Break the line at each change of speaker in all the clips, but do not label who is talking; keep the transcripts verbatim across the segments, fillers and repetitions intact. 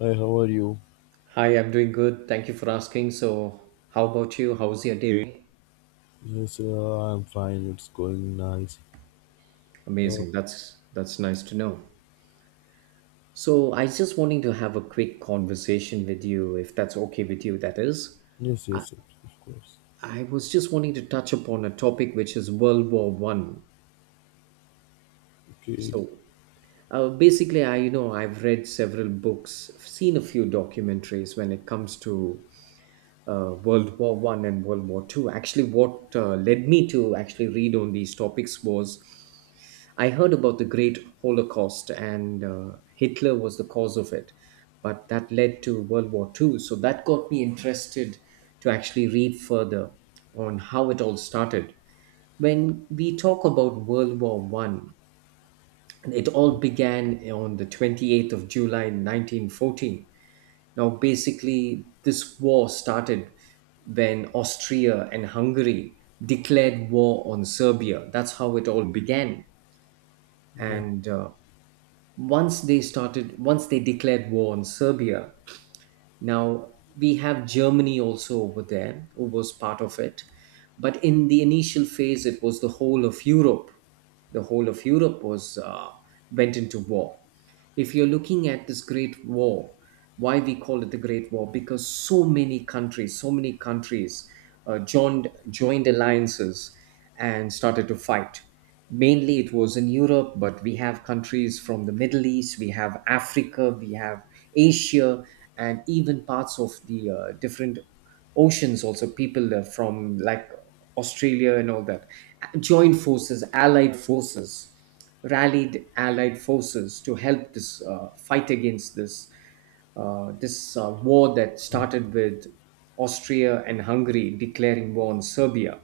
Hi, how are you?
Hi, I'm doing good. Thank you for asking. So, how about you? How's your day been?
Yes, uh, I'm fine. It's going nice. Uh,
Amazing. That's that's nice to know. So, I just wanting to have a quick conversation with you, if that's okay with you. That is,
yes,
I,
yes, yes, of course.
I was just wanting to touch upon a topic which is World War One.
Okay.
So, uh, basically, I you know I've read several books, seen a few documentaries when it comes to uh, World War One and World War Two. Actually, what uh, led me to actually read on these topics was I heard about the Great Holocaust and uh, Hitler was the cause of it, but that led to World War Two. So that got me interested to actually read further on how it all started. When we talk about World War One, it all began on the twenty-eighth of July nineteen fourteen. Now, basically, this war started when Austria and Hungary declared war on Serbia. That's how it all began.
Yeah.
And uh, once they started, once they declared war on Serbia, now we have Germany also over there, who was part of it. But in the initial phase, it was the whole of Europe. The whole of Europe was uh, went into war if you're looking at this great war. Why we call it the great war because so many countries, so many countries uh, joined joined alliances and started to fight. Mainly it was in Europe, but we have countries from the Middle East, we have Africa, we have Asia, and even parts of the uh, different oceans also, people uh, from like Australia and all that joined forces, allied forces, rallied allied forces to help this uh, fight against this uh, this uh, war that started with Austria and Hungary declaring war on Serbia.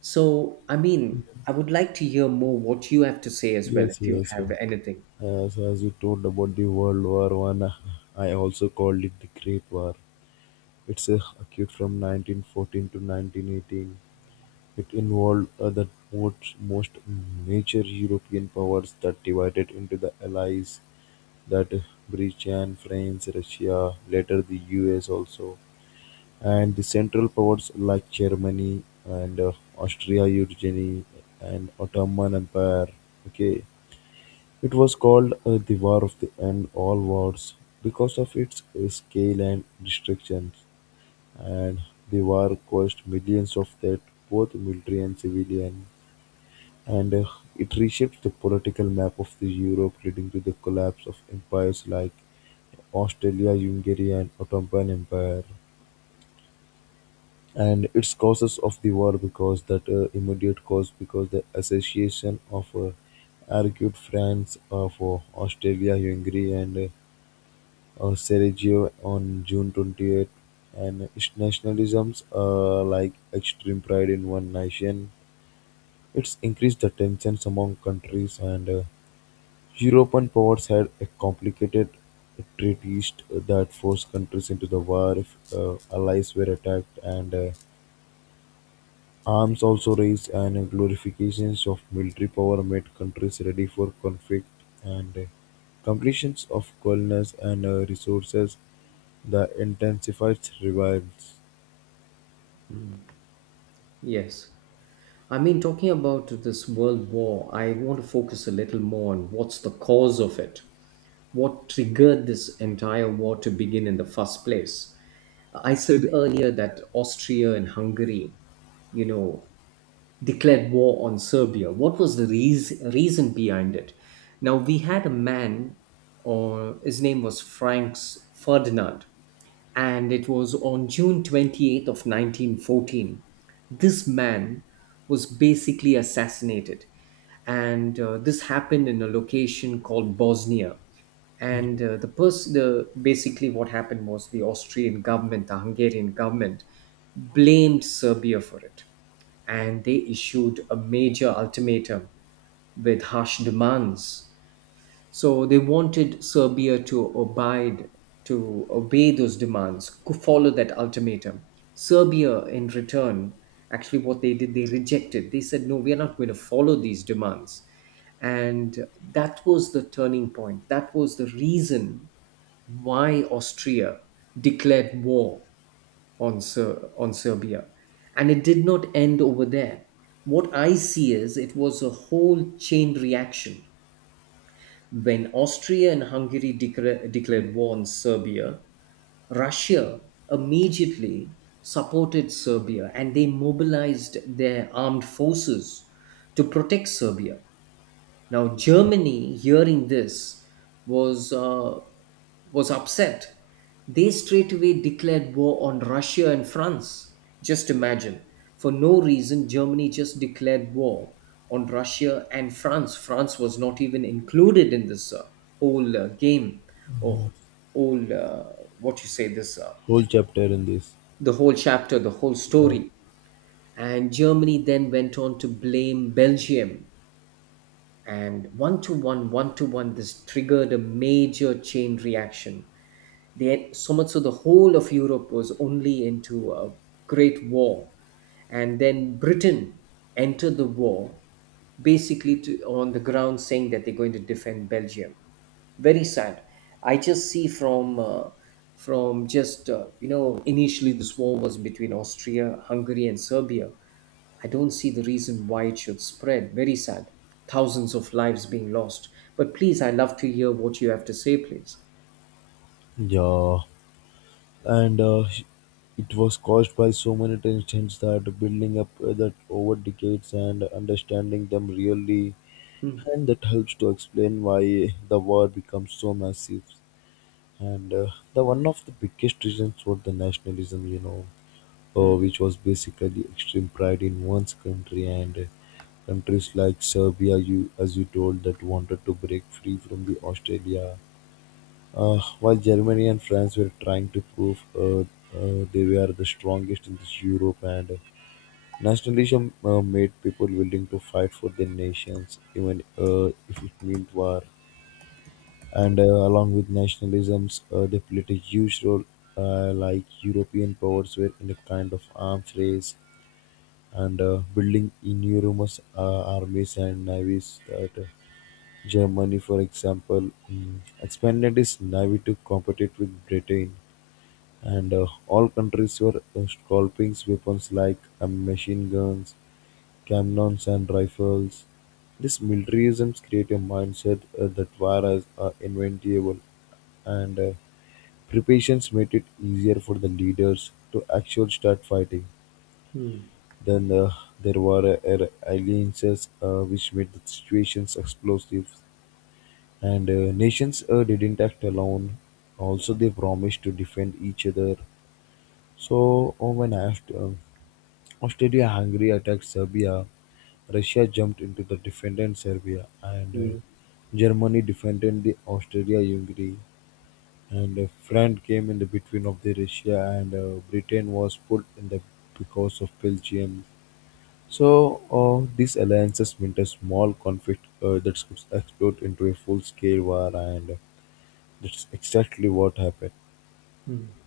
So, I mean, I would like to hear more what you have to say as well,
Yes,
if you
yes. yes.
have anything.
As, as you told about the World War One, I I also called it the Great War. It's uh, occurred from nineteen fourteen to nineteen eighteen. It involved uh, the most, most major European powers that divided into the Allies, that uh, Britain, France, Russia, later the U S also. And the Central powers like Germany and uh, Austria-Hungary and Ottoman Empire. Okay, it was called uh, the War of the End All Wars because of its uh, scale and restrictions. And the war caused millions of dead, both military and civilian. And uh, it reshaped the political map of the Europe, leading to the collapse of empires like Australia, Hungary, and Ottoman Empire. And its causes of the war because that uh, immediate cause because the association of uh, argued France of uh, Australia, Hungary, and uh, uh, Sarajevo on June twenty-eighth, and its nationalisms uh, like extreme pride in one nation. It's increased the tensions among countries, and uh, European powers had a complicated treaties that forced countries into the war if uh, allies were attacked, and uh, arms also raised and glorifications of military power made countries ready for conflict, and uh, completions of colonies and uh, resources that intensified revives.
Yes. I mean, talking about this world war, I want to focus a little more on what's the cause of it. What triggered this entire war to begin in the first place? I said earlier that Austria and Hungary, you know, declared war on Serbia. What was the reas- reason behind it? Now, we had a man, or his name was Franz Ferdinand, and it was on June twenty-eighth of nineteen fourteen. This man was basically assassinated, and uh, this happened in a location called Bosnia. And uh, the person, the basically what happened was the Austrian government, the Hungarian government, blamed Serbia for it and they issued a major ultimatum with harsh demands. So they wanted Serbia to abide, to obey those demands, go follow that ultimatum. Serbia, in return, actually what they did, they rejected. They said, no, we are not going to follow these demands. And that was the turning point. That was the reason why Austria declared war on, Ser- on Serbia. And it did not end over there. What I see is it was a whole chain reaction. When Austria and Hungary decra- declared war on Serbia, Russia immediately supported Serbia and they mobilized their armed forces to protect Serbia. Now,
Yeah.
Germany, hearing this, was uh, was upset. They straightaway declared war on Russia and France. Just imagine, for no reason, Germany just declared war on Russia and France. France was not even included in this uh, whole uh, game, or whole uh, what you say this uh,
Whole chapter in this.
the whole chapter, the whole
Yeah.
story. And Germany then went on to blame Belgium, and one to one one to one this triggered a major chain reaction. They, so much so the whole of Europe was only into a great war, and then Britain entered the war, basically to, on the ground saying that they're going to defend Belgium. Very sad. I just see from uh, from just uh, you know, initially this war was between Austria, Hungary, and Serbia. I don't see the reason why it should spread. Very sad. Thousands of lives being lost. But please, I love to hear what you have to say, please.
Yeah, and uh, it was caused by so many tensions that building up uh, that over decades and understanding them really,
Mm,
and that helps to explain why the war becomes so massive. And uh, the one of the biggest reasons for the nationalism, you know, uh,
mm,
which was basically extreme pride in one's country, and uh, countries like Serbia, you as you told that wanted to break free from the Australia, uh, while Germany and France were trying to prove uh, uh, they were the strongest in this Europe, and uh, nationalism uh, made people willing to fight for their nations even uh, if it meant war, and uh, along with nationalisms uh, they played a huge role, uh, like European powers were in a kind of arms race, and uh, building enormous uh, armies and navies. That uh, Germany, for example, mm, expanded its navy to compete with Britain, and uh, all countries were uh, scalping weapons like uh, machine guns, cannons and rifles. This militarism creates a mindset uh, that war is uh, inventable, and uh, preparations made it easier for the leaders to actually start fighting.
mm,
Then uh, there were uh, alliances uh, which made the situations explosive, and uh, nations uh, didn't act alone. Also, they promised to defend each other. So, oh, when I have to, Austria-Hungary attacked Serbia, Russia jumped into the defended Serbia, and uh,
mm,
Germany defended the Austria-Hungary, and uh, France came in the between of the Russia, and uh, Britain was put in the because of Belgium. So uh, these alliances meant a small conflict uh, that could explode into a full-scale war, and that's exactly what happened.
mm.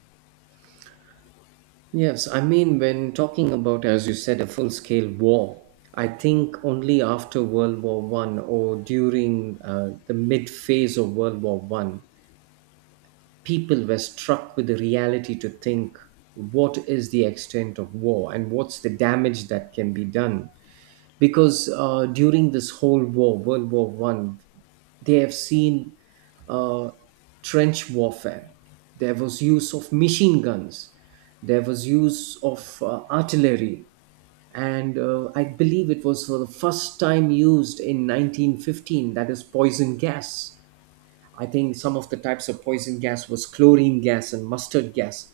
Yes, I mean, when talking about, as you said, a full scale war, I think only after World War One or during uh, the mid phase of World War One, people were struck with the reality to think what is the extent of war and what's the damage that can be done because uh, during this whole war, World War One, they have seen uh, trench warfare. There was use of machine guns. There was use of uh, artillery, and uh, I believe it was for the first time used in nineteen fifteen. That is poison gas. I think some of the types of poison gas was chlorine gas and mustard gas.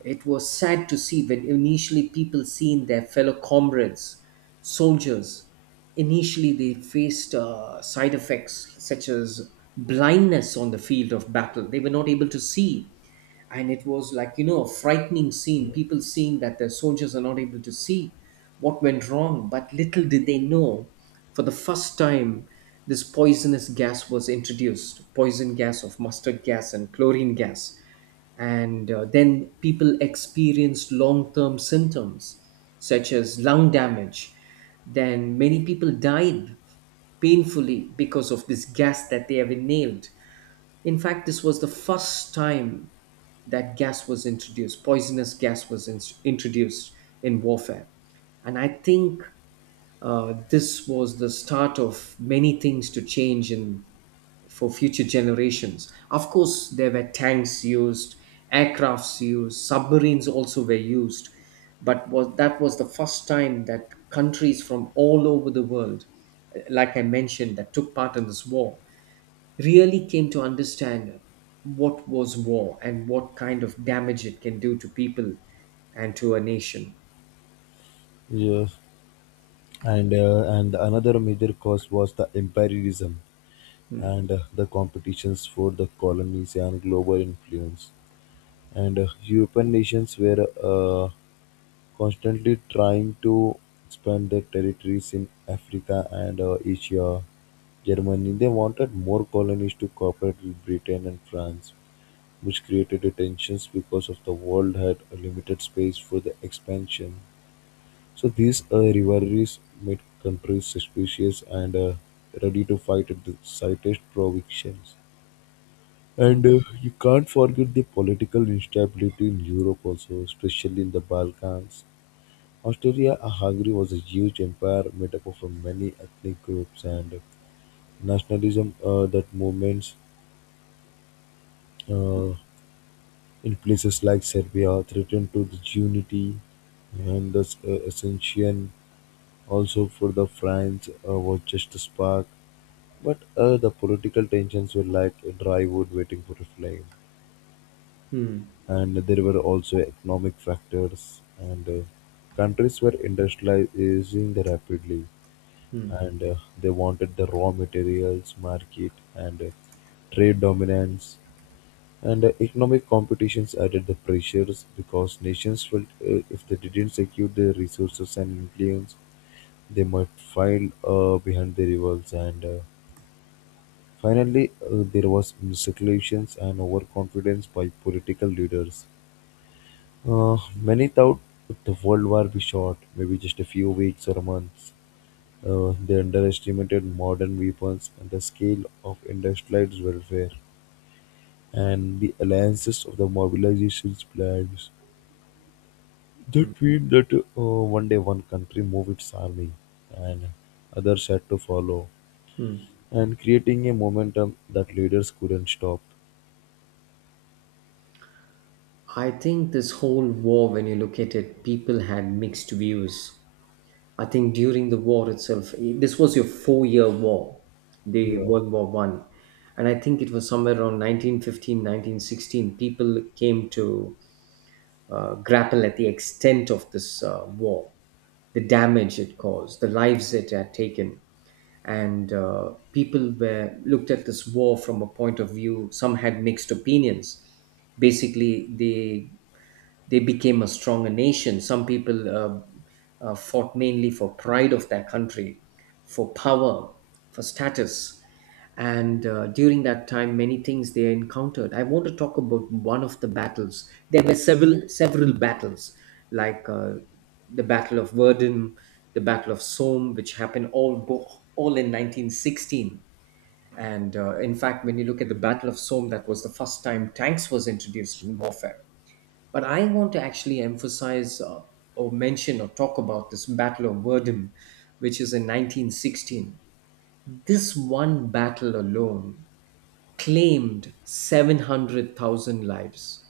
It was sad to see when initially people seen their fellow comrades, soldiers, initially they faced uh, side effects such as blindness on the field of battle. They were not able to see. And it was like, you know, a frightening scene. People seeing that their soldiers are not able to see what went wrong. But little did they know, for the first time, this poisonous gas was introduced, poison gas of mustard gas and chlorine gas, and uh, then people experienced long-term symptoms such as lung damage. Then many people died painfully because of this gas that they have inhaled. In fact, this was the first time that gas was introduced, poisonous gas was in- introduced in warfare. And I think uh, this was the start of many things to change in, for future generations. Of course, there were tanks used, aircrafts used, submarines also were used, but was that was the first time that countries from all over the world, eh, like I mentioned, that took part in this war, really came to understand what was war and what kind of damage it can do to people and to a nation.
Yes, and uh, and another major cause was the imperialism.
Hmm.
And uh, the competitions for the colonies and global influence. And uh, European nations were uh, constantly trying to expand their territories in Africa and uh, Asia. Germany, they wanted more colonies to cooperate with Britain and France, which created the tensions because of the world had a limited space for the expansion. So these uh, rivalries made countries suspicious and uh, ready to fight at the slightest provocations.
Hmm.
And uh, you can't forget the political instability in Europe also, especially in the Balkans. Austria Hungary was a huge empire made up of uh, many ethnic groups, and nationalism uh, that movements uh, in places like Serbia threatened to the unity and the uh, ascension also for the France uh, was just a spark. But uh, the political tensions were like a dry wood waiting for a flame.
Hmm.
And there were also economic factors, and uh, countries were industrializing rapidly,
Hmm.
and uh, they wanted the raw materials market and uh, trade dominance, and uh, economic competitions added the pressures because nations felt uh, if they didn't secure their resources and influence they might file uh, behind the rivals, and uh, finally uh, there was miscalculations and overconfidence by political leaders. Uh, many thought the world war be short, maybe just a few weeks or months. Uh, they underestimated modern weapons and the scale of industrialized warfare and the alliances of the mobilization's plans.
Hmm.
That means that uh, one day one country moved its army and others had to follow,
Hmm.
and creating a momentum that leaders couldn't stop.
I think this whole war, when you look at it, people had mixed views. I think during the war itself, this was your four-year war, the
Yeah.
World War One, and I think it was somewhere around nineteen fifteen, nineteen sixteen. People came to uh, grapple at the extent of this uh, war, the damage it caused, the lives it had taken, and uh, people were looked at this war from a point of view. Some had mixed opinions. Basically, they they became a stronger nation. Some people uh, uh, fought mainly for pride of their country, for power, for status. And uh, during that time, many things they encountered. I want to talk about one of the battles. There were several several battles, like uh, the Battle of Verdun, the Battle of Somme, which happened all bo- all in nineteen sixteen. And uh, in fact, when you look at the Battle of Somme, that was the first time tanks was introduced in warfare. But I want to actually emphasize uh, or mention or talk about this Battle of Verdun, which is in nineteen sixteen. This one battle alone claimed seven hundred thousand lives.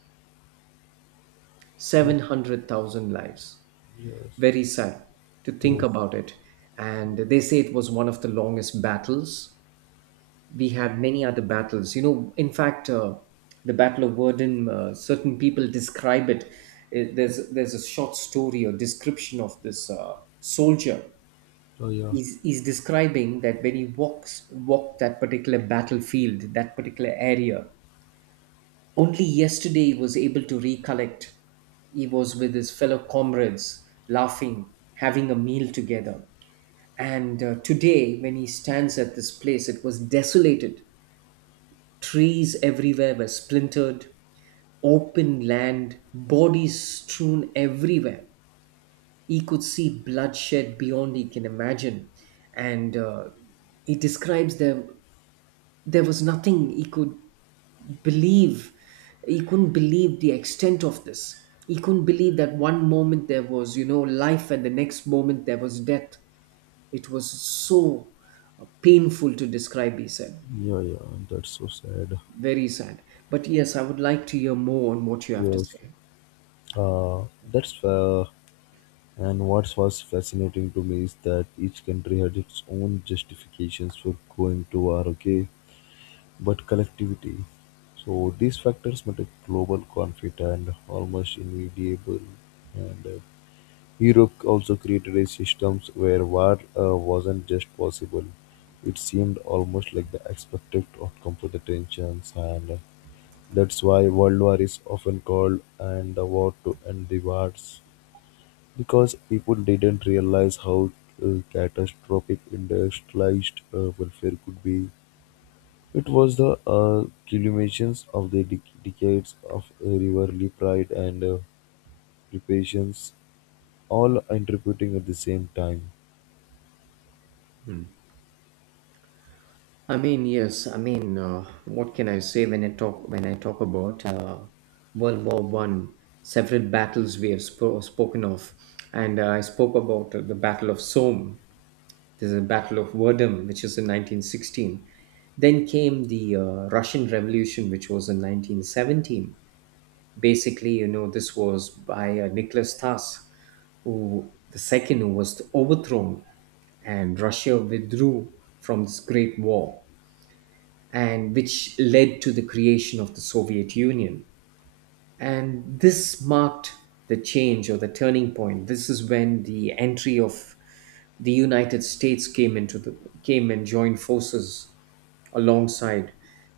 Oh,
seven hundred thousand lives.
yes.
Very sad to think
Yes.
about it. And they say it was one of the longest battles. We had many other battles. You know, in fact, uh, the Battle of Verdun, uh, certain people describe it. Uh, There's there's a short story or description of this uh, soldier.
Oh, yeah.
He's, he's describing that when he walks walked that particular battlefield, that particular area, only yesterday he was able to recollect. He was with his fellow comrades, laughing, having a meal together. And uh, today, when he stands at this place, it was desolated. Trees everywhere were splintered, open land, bodies strewn everywhere. He could see bloodshed beyond he can imagine. And uh, he describes there, there was nothing he could believe. He couldn't believe the extent of this. He couldn't believe that one moment there was, you know, life and the next moment there was death. It was so uh, painful to describe, he said.
Yeah, yeah. That's so sad.
Very sad. But yes, I would like to hear more on what you have to
Yes.
say.
Uh, that's fair. And what was fascinating to me is that each country had its own justifications for going to war, okay? But collectivity. So these factors made a global conflict and almost inevitable. And uh, Europe also created a systems where war uh, wasn't just possible. It seemed almost like the expected outcome for the tensions, and uh, that's why World War is often called and the war to end the wars. Because people didn't realize how uh, catastrophic industrialized uh, welfare could be, it was the uh, culminations of the dec decades of uh, rivalry, pride, and uh, reparations, all interpreting at the same time.
I mean, yes, I mean, uh, what can I say when I talk when I talk about uh, World War One? Several battles we have spo- spoken of, and uh, I spoke about uh, the Battle of Somme. There's a Battle of Verdun, which is in nineteen sixteen. Then came the uh, Russian Revolution, which was in nineteen seventeen. Basically, you know, this was by uh, Nicholas Tass, who the second who was overthrown, and Russia withdrew from this Great War, and which led to the creation of the Soviet Union. And this marked the change or the turning point. This is when the entry of the United States came into the came and joined forces alongside,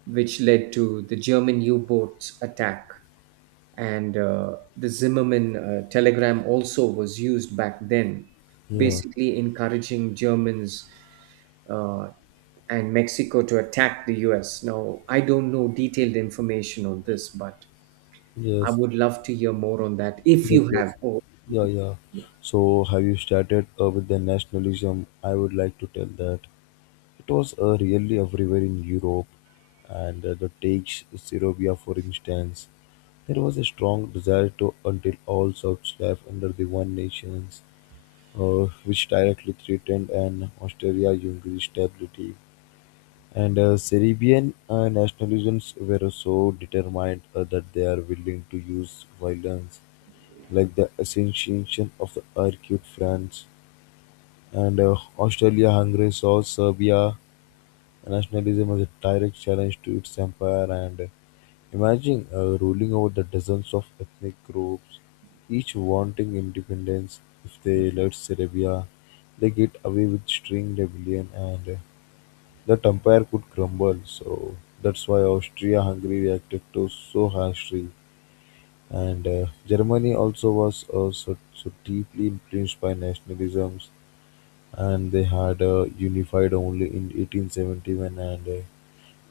which led to the German U-boat attack and uh, the Zimmerman uh, telegram also was used back then,
Yeah.
basically encouraging Germans uh, and Mexico to attack the U S. Now, I don't know detailed information on this, but I
Yes.
would love to hear more on that if
Yes.
you have.
Yes.
Oh,
Yeah. Yeah. So, have you started uh, with the nationalism? I would like to tell that. It was uh, really everywhere in Europe, and uh, that takes Serbia for instance. There was a strong desire to until all Serbs life under the one nations, uh, which directly threatened an Austria-Hungary stability. And uh, Serbian uh, nationalisms were so determined uh, that they are willing to use violence, like the assassination of the Arcade France. And uh, Austria-Hungary saw Serbia nationalism was a direct challenge to its empire, and imagine uh, ruling over the dozens of ethnic groups, each wanting independence. If they left Serbia, they get away with string rebellion, and uh, that empire could crumble. So that's why Austria-Hungary reacted to so harshly, and uh, Germany also was uh, so, so deeply influenced by nationalisms, and they had uh, unified only in eighteen seventy-one and. Uh,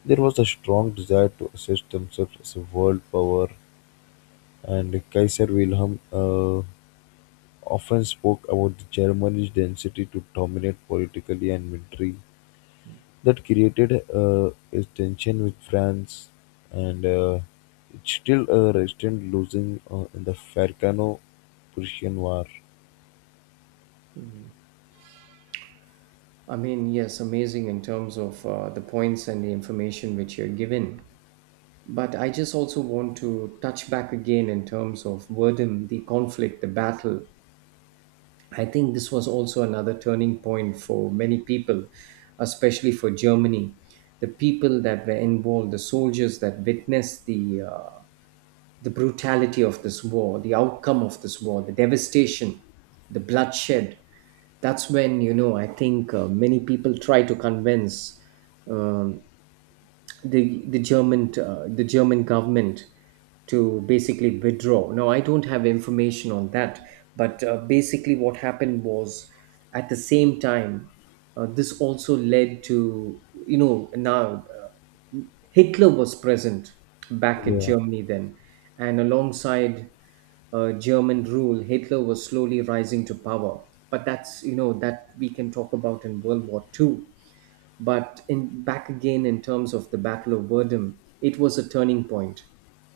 There was a strong desire to assert themselves as a world power, and Kaiser Wilhelm uh, often spoke about the Germany's density to dominate politically and military. That created uh, a tension with France, and uh, it still uh, resisted losing uh, in the Falcano-Prussian War.
I mean, yes, amazing in terms of uh, the points and the information which you're given. But I just also want to touch back again in terms of Verdun, the conflict, the battle. I think this was also another turning point for many people, especially for Germany. The people that were involved, the soldiers that witnessed the uh, the brutality of this war, the outcome of this war, the devastation, the bloodshed. That's when you know. I think uh, many people try to convince um the the German uh, the German government to basically withdraw. Now, I don't have information on that, but uh, basically, what happened was at the same time, uh, this also led to you know now uh, Hitler was present back in
Yeah,
Germany then, and alongside uh, German rule. Hitler was slowly rising to power. But that's you know that we can talk about in World War Two. But in back again in terms of the Battle of Verdun, it was a turning point.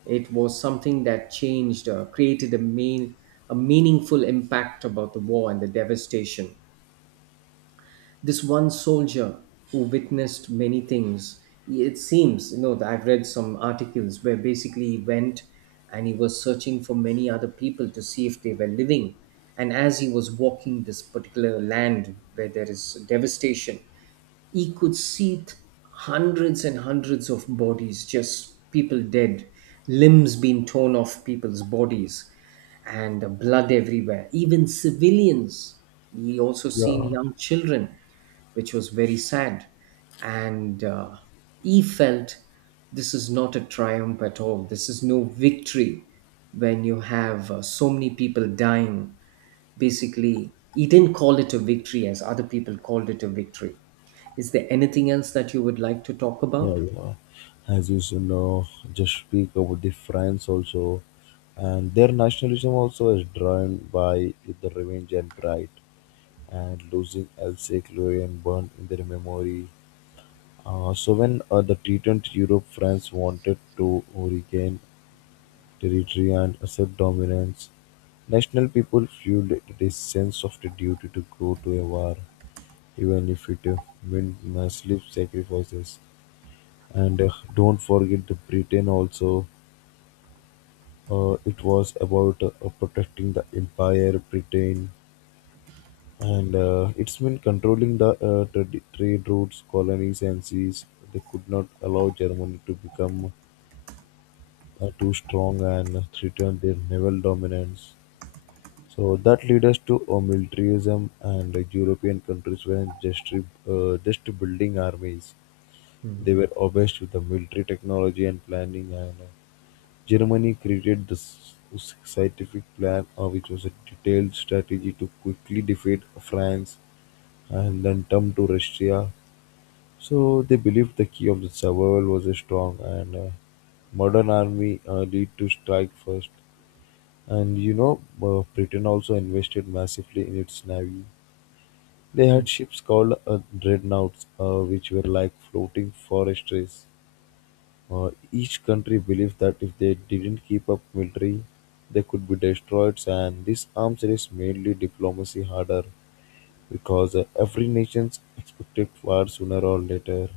It was something that changed, uh, created a main, a meaningful impact about the war and the devastation. This one soldier, who witnessed many things, it seems you know that I've read some articles where basically he went and he was searching for many other people to see if they were living. And as he was walking this particular land where there is devastation, he could seat hundreds and hundreds of bodies, just people dead, limbs being torn off people's bodies, and uh, blood everywhere. Even civilians. He also seen
yeah.
young children, which was very sad, and uh, he felt this is not a triumph at all. This is no victory when you have uh, so many people dying. Basically, he didn't call it a victory as other people called it a victory. Is there anything else that you would like to talk
Yeah,
about?
yeah. As you should know, just speak about the France also, and their nationalism also is driven by the revenge and pride, and losing Alsace Lorraine burned in their memory. Uh, so when uh, the T twenty Europe, France wanted to regain territory and assert dominance. National people fueled this sense of the duty to go to a war, even if it uh, meant massive sacrifices. And uh, don't forget the Britain also. Uh, it was about uh, protecting the empire, Britain, and uh, it's been controlling the uh, trad- trade routes, colonies, and seas. They could not allow Germany to become uh, too strong and threaten their naval dominance. So that led us to uh, militarism, and uh, European countries were just uh, just building armies. They were obsessed with the military technology and planning, and uh, Germany created the s- scientific plan uh, which was a detailed strategy to quickly defeat France and then turn to Russia. So they believed the key of the survival was a strong and uh, modern army uh, lead to strike first. And you know, uh, Britain also invested massively in its navy. They
Hmm.
had ships called uh, dreadnoughts, uh, which were like floating forestries. Uh, Each country believed that if they didn't keep up military, they could be destroyed, and this arms race made the diplomacy harder because uh, every nation expected war sooner or later.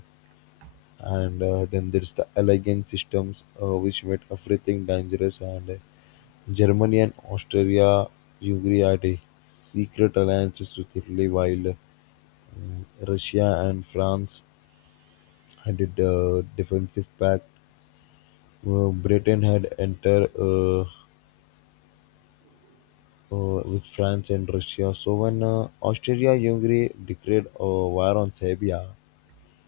And uh, then there's the alliance systems, uh, which made everything dangerous, and uh, Germany and Austria, Hungary had a secret alliances with Italy, while uh, Russia and France had a uh, defensive pact. Uh, Britain had entered uh, uh, with France and Russia. So when uh, Austria-Hungary declared uh, war on Serbia,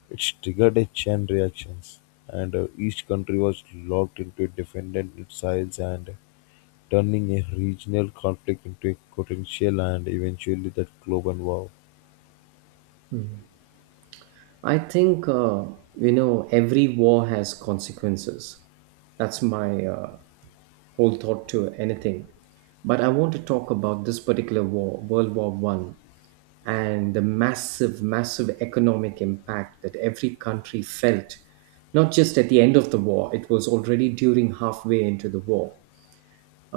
it triggered a chain reactions, and uh, each country was locked into defending its sides and turning a regional conflict into a potential and eventually that global war.
I think uh, you know every war has consequences. That's my uh, whole thought to anything. But I want to talk about this particular war, World War one, and the massive massive economic impact that every country felt, not just at the end of the war. It was already during halfway into the war.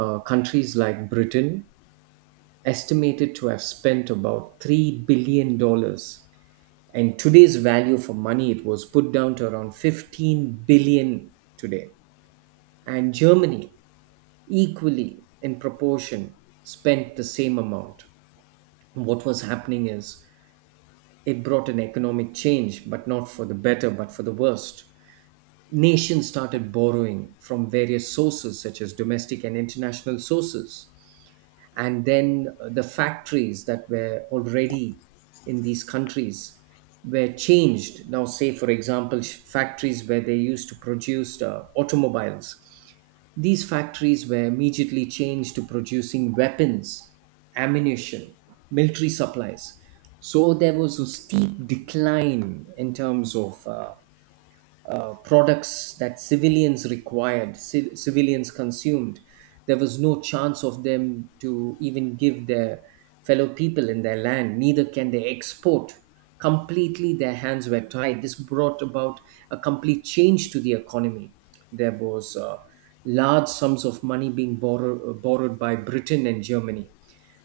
Uh, countries like Britain, estimated to have spent about three billion dollars. Dollars. And today's value for money, it was put down to around fifteen billion today. And Germany, equally in proportion, spent the same amount. What was happening is it brought an economic change, but not for the better, but for the worst. Nations started borrowing from various sources, such as domestic and international sources. And then uh, the factories that were already in these countries were changed. Now, say for example, sh- factories where they used to produce uh, automobiles, these factories were immediately changed to producing weapons, ammunition, military supplies. So there was a steep decline in terms of uh, uh, products that civilians required, ci- civilians consumed. There was no chance of them to even give their fellow people in their land, neither can they export. Completely, their hands were tied. This brought about a complete change to the economy. There was uh, large sums of money being borrow- uh, borrowed by Britain and Germany.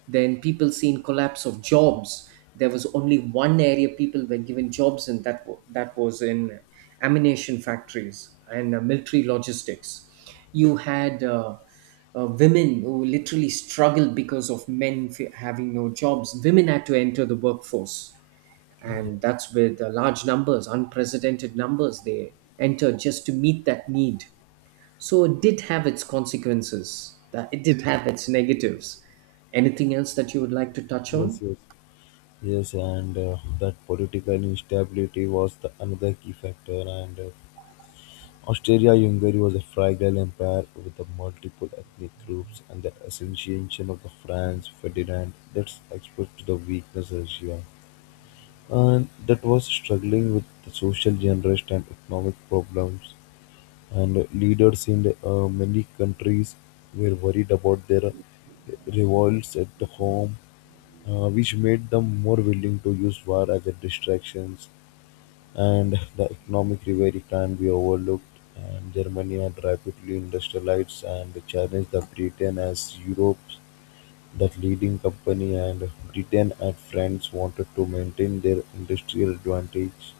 Then people seen collapse of jobs. There was only one area people were given jobs, and that wa- that was in ammunition factories and uh, military logistics. You had uh, uh, women who literally struggled because of men f- having no jobs. Women had to enter the workforce,
Yeah.
and that's with uh, large numbers, unprecedented numbers. They entered just to meet that need. So it did have its consequences. That it did have its negatives. Anything else that you would like to touch
Yes,
on?
yes, yes, and uh, that political instability was the another key factor, and uh, Austria-Hungary was a fragile empire with the multiple ethnic groups, and the assassination of the Franz Ferdinand that exposed to the weakness of Russia, and that was struggling with the social unrest and economic problems. And leaders in uh, many countries were worried about their revolts at home, uh, which made them more willing to use war as a distractions, and the economic rivalry can be overlooked, and Germany had rapidly industrialized and challenged the Britain as Europe's the leading company, and Britain and France wanted to maintain their industrial advantage.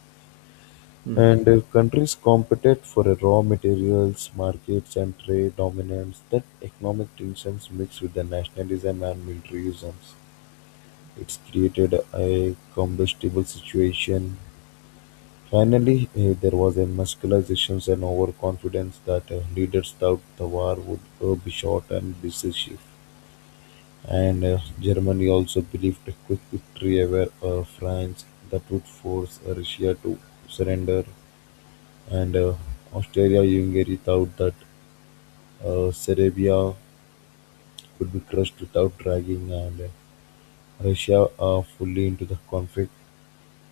Hmm.
And uh, countries competed for uh, raw materials, markets, and trade dominance. That economic tensions mixed with the nationalism and militarisms. It's created a combustible situation. Finally, eh, there was a muscularization and overconfidence that uh, leaders thought the war would uh, be short and decisive, and uh, Germany also believed a quick victory over uh, France that would force uh, Russia to surrender, and Austria-Hungary thought that uh, Serbia could be crushed without dragging and uh, Russia uh, fully into the conflict.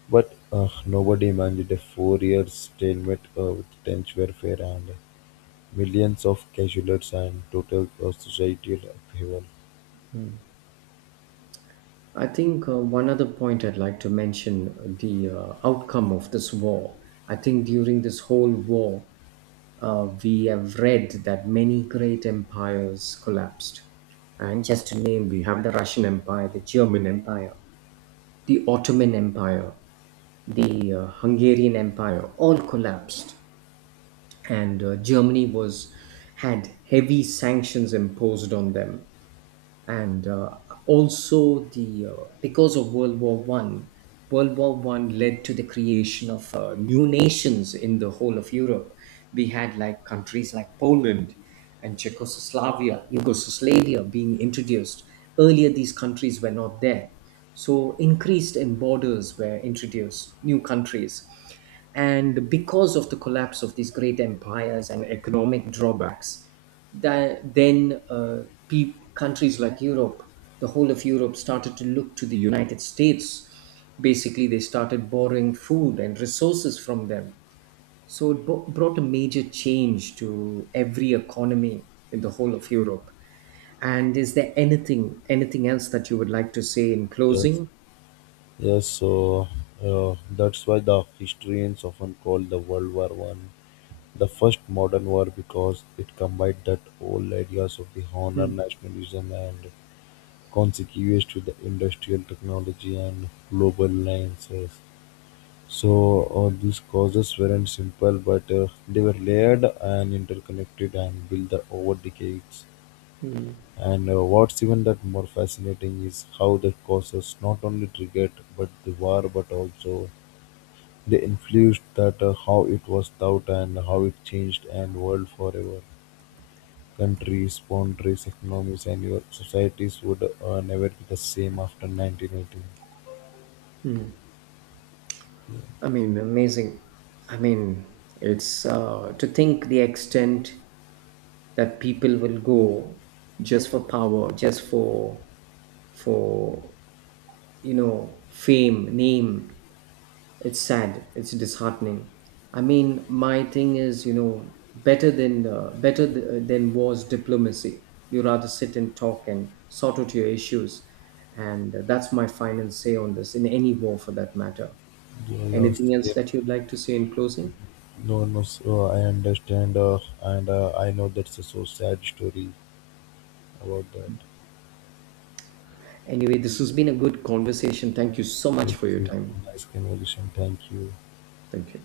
But uh, nobody imagined a four-year stalemate uh, with trench warfare and eh, millions of casualties and total uh, societal upheaval.
I think uh, one other point I'd like to mention, uh, the uh, outcome of this war. I think during this whole war, uh, we have read that many great empires collapsed. And just to name, we have the Russian Empire, the German Empire, the Ottoman Empire, the uh, Hungarian Empire, all collapsed. And uh, Germany was had heavy sanctions imposed on them. And uh, also the uh, because of World War One, World War One led to the creation of uh, new nations in the whole of Europe. We had like countries like Poland and Czechoslovakia, Yugoslavia being introduced. Earlier these countries were not there. So increased in borders, were introduced new countries. And because of the collapse of these great empires and economic drawbacks, that then uh, pe- countries like Europe, the whole of Europe started to look to the United States. Basically, they started borrowing food and resources from them. So it bo- brought a major change to every economy in the whole of Europe. And is there anything anything else that you would like to say in
Yes,
closing?
yes. So uh, that's why the historians often call the World War One the first modern war because it combined that old ideas of the honor,
Mm,
nationalism, and consequence to the industrial technology and global alliances. So uh, these causes weren't simple, but uh, they were layered and interconnected and built over decades. And uh, what's even that more fascinating is how the causes not only triggered but the war, but also they influenced that uh, how it was thought and how it changed and world forever. Countries, boundaries, economies, and your societies would uh, never be the same after nineteen eighteen.
mm. I mean, amazing. I mean, it's uh, to think the extent that people will go just for power, just for for you know fame, name. It's sad, it's disheartening. I mean, my thing is you know better than uh, better th- uh, than was diplomacy. You rather sit and talk and sort out your issues, and that's my final say on this in any war for that matter.
Yeah, yeah,
Anything else
same.
that you'd like to say in closing?
No, no, so I understand, uh, and uh, I know that's a so sad story about that.
Anyway, this has been a good conversation. Thank you so much
This
for your
is
time.
a nice conversation. Thank you.
Thank you.